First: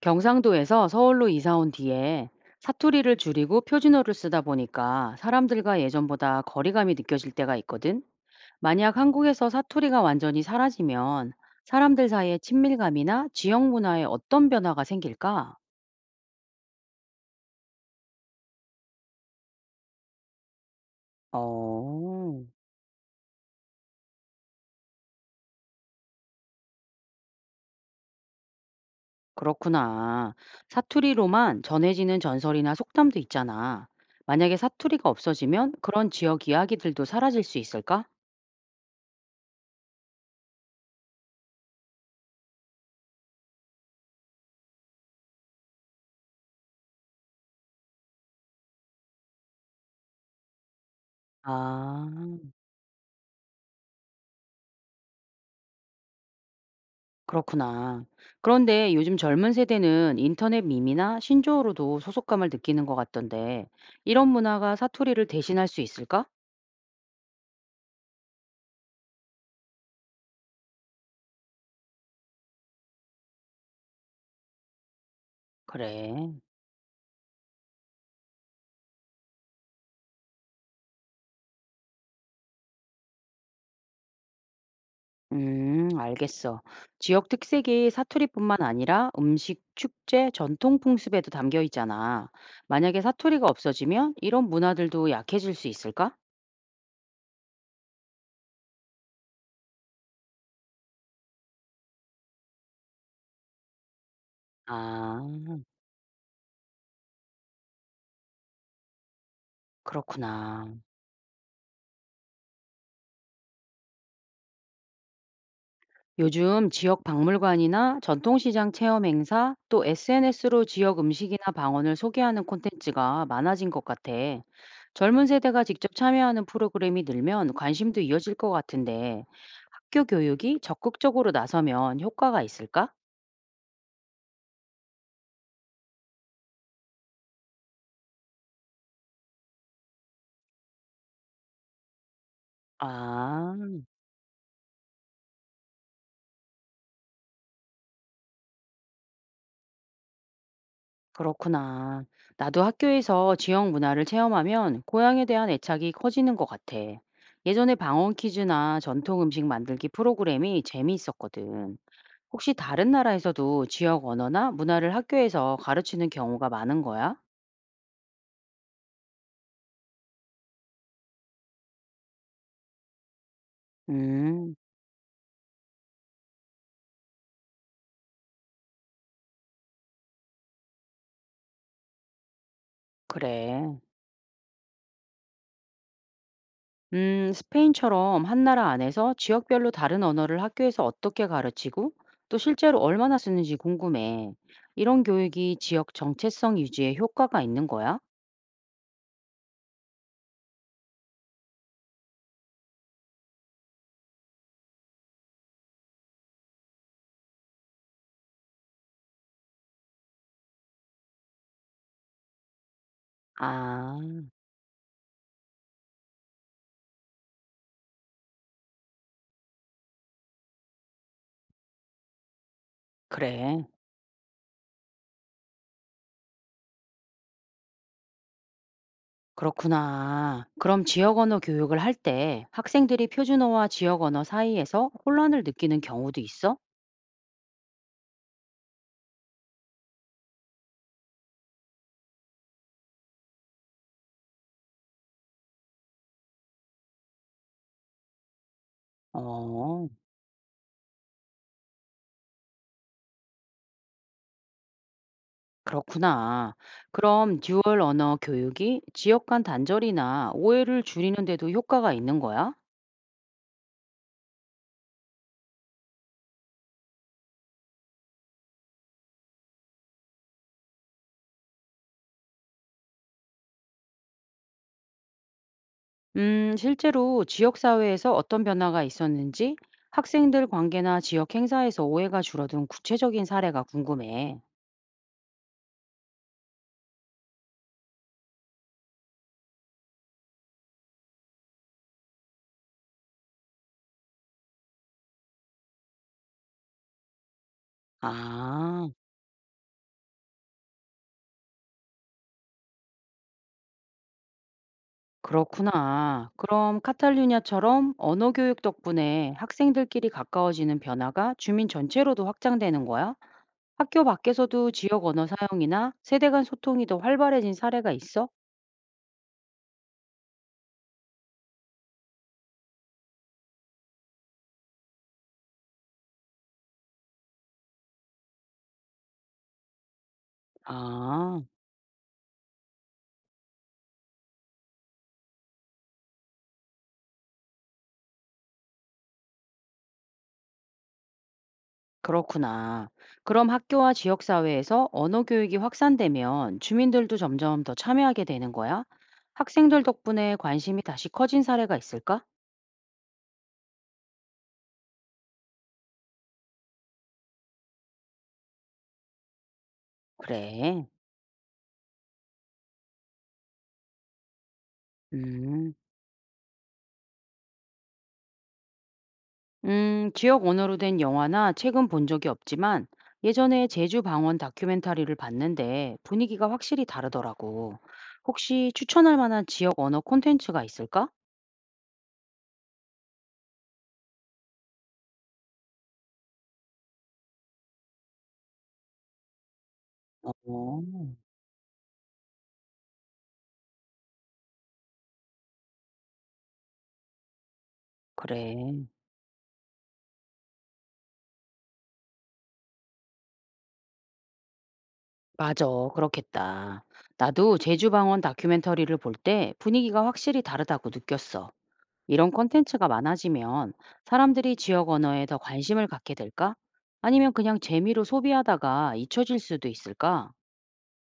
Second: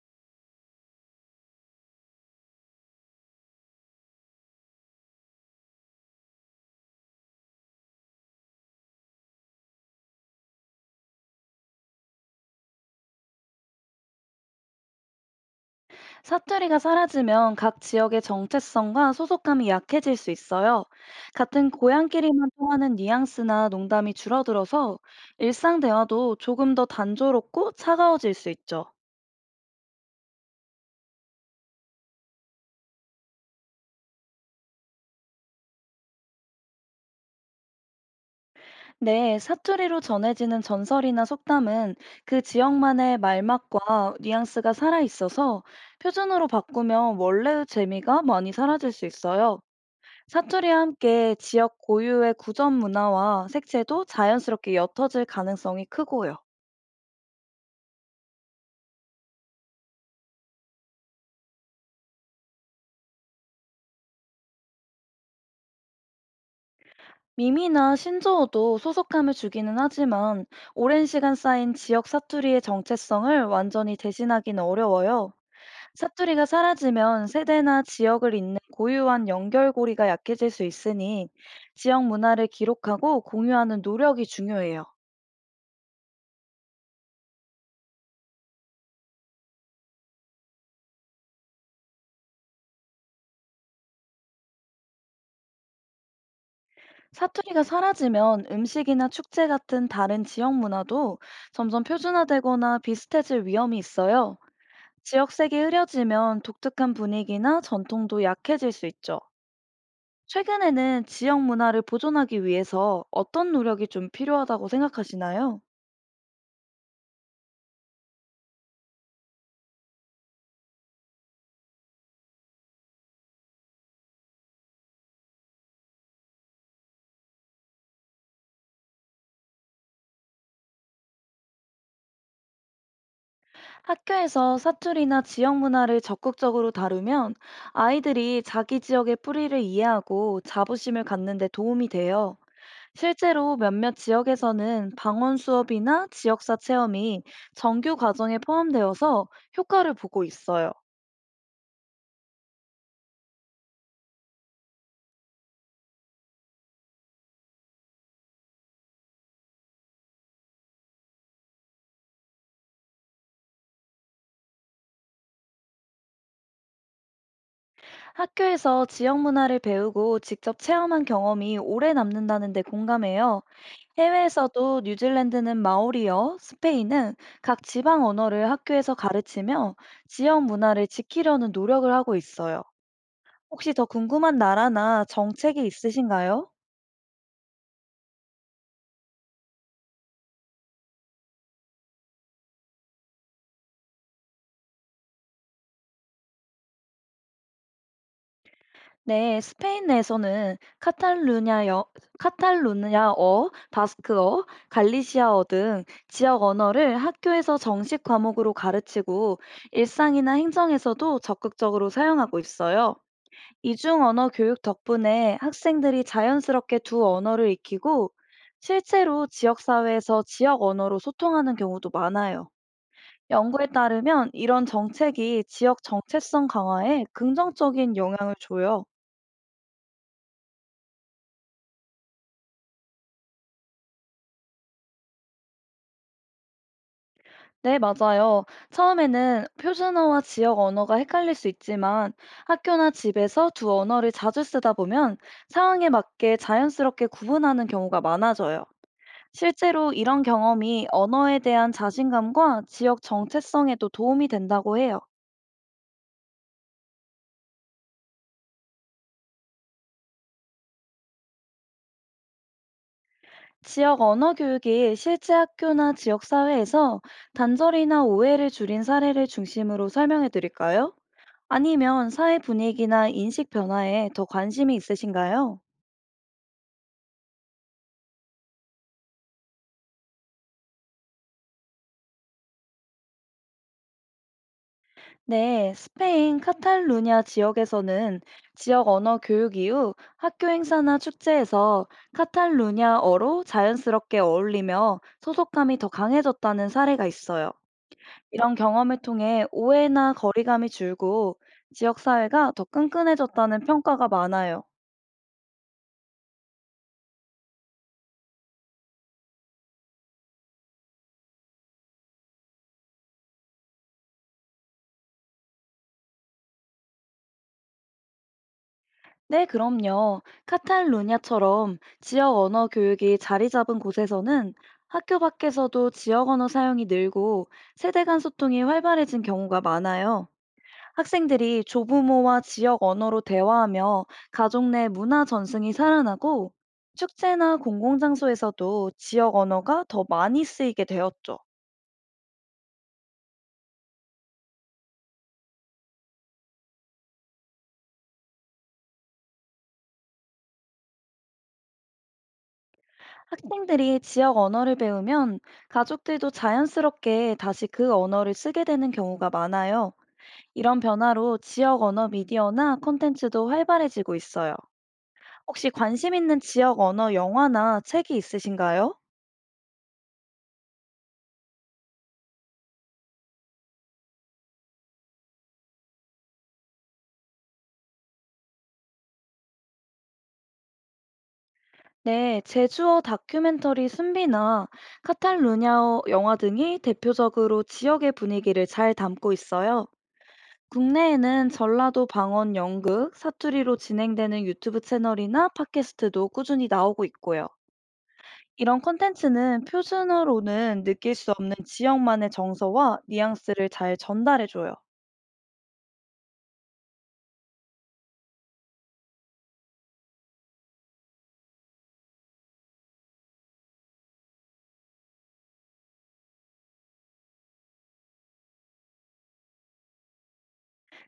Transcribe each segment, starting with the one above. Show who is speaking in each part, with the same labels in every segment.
Speaker 1: 경상도에서 서울로 이사 온 뒤에 사투리를 줄이고 표준어를 쓰다 보니까 사람들과 예전보다 거리감이 느껴질 때가 있거든. 만약 한국에서 사투리가 완전히 사라지면 사람들 사이의 친밀감이나 지역 문화에 어떤 변화가 생길까?
Speaker 2: 사투리가 사라지면 각 지역의 정체성과 소속감이 약해질 수 있어요. 같은
Speaker 1: 어,
Speaker 2: 고향끼리만 통하는 뉘앙스나 농담이 줄어들어서 일상 대화도 조금 더 단조롭고 차가워질 수 있죠.
Speaker 1: 그렇구나. 사투리로만 전해지는 전설이나 속담도 있잖아. 만약에 사투리가 없어지면 그런 지역 이야기들도 사라질 수 있을까?
Speaker 2: 네, 사투리로 전해지는 전설이나 속담은 그 지역만의 말맛과 뉘앙스가 살아있어서 표준어로 바꾸면 원래의 재미가 많이 사라질 수 있어요. 사투리와 함께 지역
Speaker 1: 아.
Speaker 2: 고유의 구전 문화와 색채도 자연스럽게 옅어질 가능성이 크고요.
Speaker 1: 그렇구나. 그런데 요즘 젊은 세대는 인터넷 밈이나 신조어로도 소속감을 느끼는 것 같던데, 이런 문화가 사투리를 대신할 수 있을까?
Speaker 2: 미미나 신조어도 소속감을 주기는 하지만 오랜 시간 쌓인 지역 사투리의 정체성을 완전히 대신하기는 어려워요.
Speaker 1: 그래.
Speaker 2: 사투리가 사라지면 세대나 지역을 잇는 고유한 연결고리가 약해질 수 있으니 지역 문화를 기록하고 공유하는 노력이 중요해요.
Speaker 1: 알겠어. 지역 특색이 사투리뿐만 아니라 음식, 축제, 전통 풍습에도 담겨 있잖아. 만약에 사투리가 없어지면 이런 문화들도 약해질 수 있을까?
Speaker 2: 사투리가 사라지면 음식이나 축제 같은 다른 지역 문화도 점점 표준화되거나 비슷해질 위험이 있어요.
Speaker 1: 아,
Speaker 2: 지역색이 흐려지면 독특한 분위기나 전통도 약해질 수 있죠.
Speaker 1: 그렇구나.
Speaker 2: 최근에는 지역 문화를 보존하기 위해서 어떤 노력이 좀 필요하다고 생각하시나요?
Speaker 1: 요즘 지역 박물관이나 전통시장 체험 행사, 또 SNS로 지역 음식이나 방언을 소개하는 콘텐츠가 많아진 것 같아. 젊은 세대가 직접 참여하는 프로그램이 늘면 관심도 이어질 것 같은데, 학교 교육이 적극적으로 나서면 효과가 있을까?
Speaker 2: 학교에서 사투리나 지역 문화를 적극적으로 다루면 아이들이 자기 지역의 뿌리를 이해하고 자부심을 갖는 데 도움이 돼요.
Speaker 1: 아,
Speaker 2: 실제로 몇몇 지역에서는 방언 수업이나 지역사 체험이 정규 과정에 포함되어서 효과를 보고 있어요.
Speaker 1: 그렇구나. 나도 학교에서 지역 문화를 체험하면 고향에 대한 애착이 커지는 것 같아. 예전에 방언 퀴즈나 전통 음식 만들기 프로그램이 재미있었거든. 혹시 다른 나라에서도 지역 언어나 문화를 학교에서 가르치는 경우가 많은 거야?
Speaker 2: 학교에서 지역 문화를 배우고 직접 체험한 경험이 오래 남는다는 데 공감해요.
Speaker 1: 음,
Speaker 2: 해외에서도 뉴질랜드는 마오리어, 스페인은 각 지방 언어를 학교에서 가르치며 지역 문화를 지키려는 노력을 하고 있어요. 혹시
Speaker 1: 그래.
Speaker 2: 더 궁금한 나라나 정책이 있으신가요?
Speaker 1: 스페인처럼 한 나라 안에서 지역별로 다른 언어를 학교에서 어떻게 가르치고 또 실제로 얼마나 쓰는지 궁금해. 이런 교육이 지역 정체성 유지에 효과가 있는 거야?
Speaker 2: 네, 스페인 내에서는 카탈루냐어, 바스크어, 갈리시아어 등 지역 언어를 학교에서 정식 과목으로 가르치고 일상이나 행정에서도 적극적으로 사용하고 있어요.
Speaker 1: 아,
Speaker 2: 이중 언어 교육 덕분에 학생들이 자연스럽게 두 언어를 익히고 실제로 지역사회에서 지역 언어로 소통하는 경우도 많아요.
Speaker 1: 그래.
Speaker 2: 연구에 따르면 이런 정책이 지역 정체성 강화에 긍정적인 영향을 줘요.
Speaker 1: 그렇구나. 그럼 지역 언어 교육을 할 때 학생들이 표준어와 지역 언어 사이에서 혼란을 느끼는 경우도 있어?
Speaker 2: 네, 맞아요. 처음에는 표준어와 지역 언어가 헷갈릴 수 있지만 학교나 집에서 두 언어를 자주 쓰다 보면 상황에 맞게 자연스럽게 구분하는 경우가 많아져요.
Speaker 1: 어.
Speaker 2: 실제로 이런 경험이 언어에 대한 자신감과 지역 정체성에도 도움이 된다고 해요.
Speaker 1: 그렇구나. 그럼 듀얼 언어 교육이 지역 간 단절이나 오해를 줄이는 데도 효과가 있는 거야?
Speaker 2: 지역 언어 교육이 실제 학교나 지역 사회에서 단절이나 오해를 줄인 사례를 중심으로 설명해 드릴까요? 아니면 사회 분위기나 인식 변화에 더 관심이 있으신가요?
Speaker 1: 실제로 지역 사회에서 어떤 변화가 있었는지 학생들 관계나 지역 행사에서 오해가 줄어든 구체적인 사례가 궁금해.
Speaker 2: 네, 스페인 카탈루냐 지역에서는 지역 언어 교육 이후 학교 행사나 축제에서 카탈루냐어로 자연스럽게 어울리며 소속감이 더 강해졌다는 사례가 있어요. 이런
Speaker 1: 아,
Speaker 2: 경험을 통해 오해나 거리감이 줄고 지역 사회가 더 끈끈해졌다는 평가가 많아요.
Speaker 1: 그렇구나. 그럼 카탈루냐처럼 언어 교육 덕분에 학생들끼리 가까워지는 변화가 주민 전체로도 확장되는 거야? 학교 밖에서도 지역 언어 사용이나 세대 간 소통이 더 활발해진 사례가 있어?
Speaker 2: 네, 그럼요. 카탈루냐처럼 지역 언어 교육이 자리 잡은 곳에서는 학교 밖에서도 지역 언어 사용이 늘고 세대 간 소통이 활발해진 경우가 많아요.
Speaker 1: 아,
Speaker 2: 학생들이 조부모와 지역 언어로 대화하며 가족 내 문화 전승이 살아나고 축제나 공공장소에서도 지역 언어가 더 많이 쓰이게 되었죠.
Speaker 1: 그렇구나. 그럼 학교와 지역사회에서 언어 교육이 확산되면 주민들도 점점 더 참여하게 되는 거야? 학생들 덕분에 관심이 다시 커진 사례가 있을까?
Speaker 2: 학생들이 지역 언어를 배우면 가족들도 자연스럽게 다시 그 언어를 쓰게 되는 경우가 많아요. 이런
Speaker 1: 그래.
Speaker 2: 변화로 지역 언어 미디어나 콘텐츠도 활발해지고 있어요. 혹시
Speaker 1: 음,
Speaker 2: 관심 있는 지역 언어 영화나 책이 있으신가요?
Speaker 1: 지역 언어로 된 영화나 책은 본 적이 없지만 예전에 제주 방언 다큐멘터리를 봤는데 분위기가 확실히 다르더라고. 혹시 추천할 만한 지역 언어 콘텐츠가 있을까?
Speaker 2: 네, 제주어 다큐멘터리 순비나 카탈루냐어 영화 등이 대표적으로 지역의 분위기를 잘 담고 있어요.
Speaker 1: 어,
Speaker 2: 국내에는 전라도 방언 연극, 사투리로 진행되는 유튜브 채널이나 팟캐스트도 꾸준히 나오고 있고요.
Speaker 1: 그래.
Speaker 2: 이런 콘텐츠는 표준어로는 느낄 수 없는 지역만의 정서와 뉘앙스를 잘 전달해줘요.
Speaker 1: 맞아. 그렇겠다. 나도 제주 방언 다큐멘터리를 볼 때 분위기가 확실히 다르다고 느꼈어. 이런 콘텐츠가 많아지면 사람들이 지역 언어에 더 관심을 갖게 될까? 아니면 그냥 재미로 소비하다가 잊혀질 수도 있을까?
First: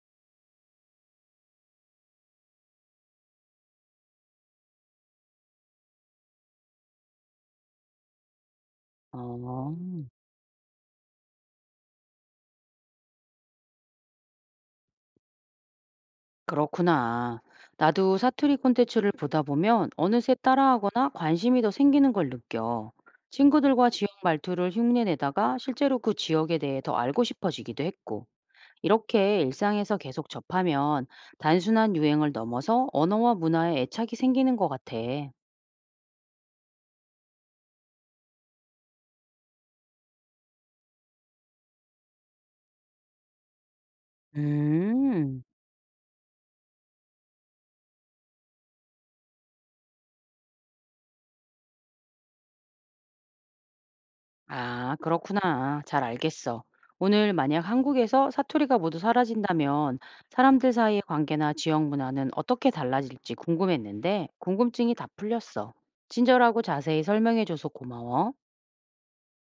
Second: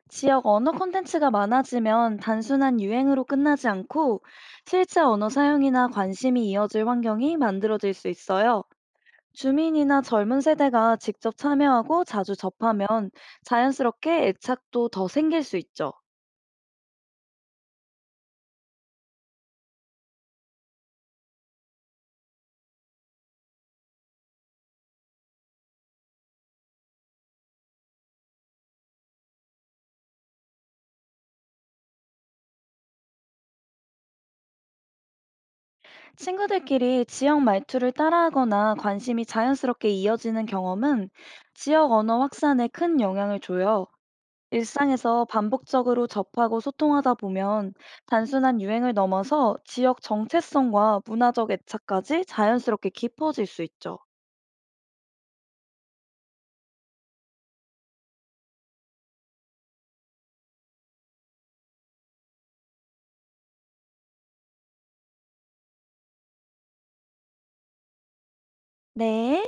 Speaker 2: 지역 언어 콘텐츠가 많아지면 단순한 유행으로 끝나지 않고 실제 언어 사용이나 관심이 이어질 환경이 만들어질 수 있어요.
Speaker 1: 어,
Speaker 2: 주민이나 젊은 세대가 직접 참여하고 자주 접하면 자연스럽게 애착도 더 생길 수 있죠.
Speaker 1: 그렇구나. 나도 사투리 콘텐츠를 보다 보면 어느새 따라하거나 관심이 더 생기는 걸 느껴. 친구들과 지역 말투를 흉내내다가 실제로 그 지역에 대해 더 알고 싶어지기도 했고. 이렇게 일상에서 계속 접하면 단순한 유행을 넘어서 언어와 문화에 애착이 생기는 것 같아.
Speaker 2: 친구들끼리 지역 말투를 따라하거나 관심이 자연스럽게 이어지는 경험은 지역 언어 확산에 큰 영향을 줘요. 일상에서
Speaker 1: 음,
Speaker 2: 반복적으로 접하고 소통하다 보면 단순한 유행을 넘어서 지역 정체성과 문화적 애착까지 자연스럽게 깊어질 수 있죠.
Speaker 1: 아, 그렇구나. 잘 알겠어. 오늘 만약 한국에서 사투리가 모두 사라진다면 사람들 사이의 관계나 지역 문화는 어떻게 달라질지 궁금했는데 궁금증이 다 풀렸어. 친절하고 자세히 설명해줘서 고마워.
Speaker 2: 네.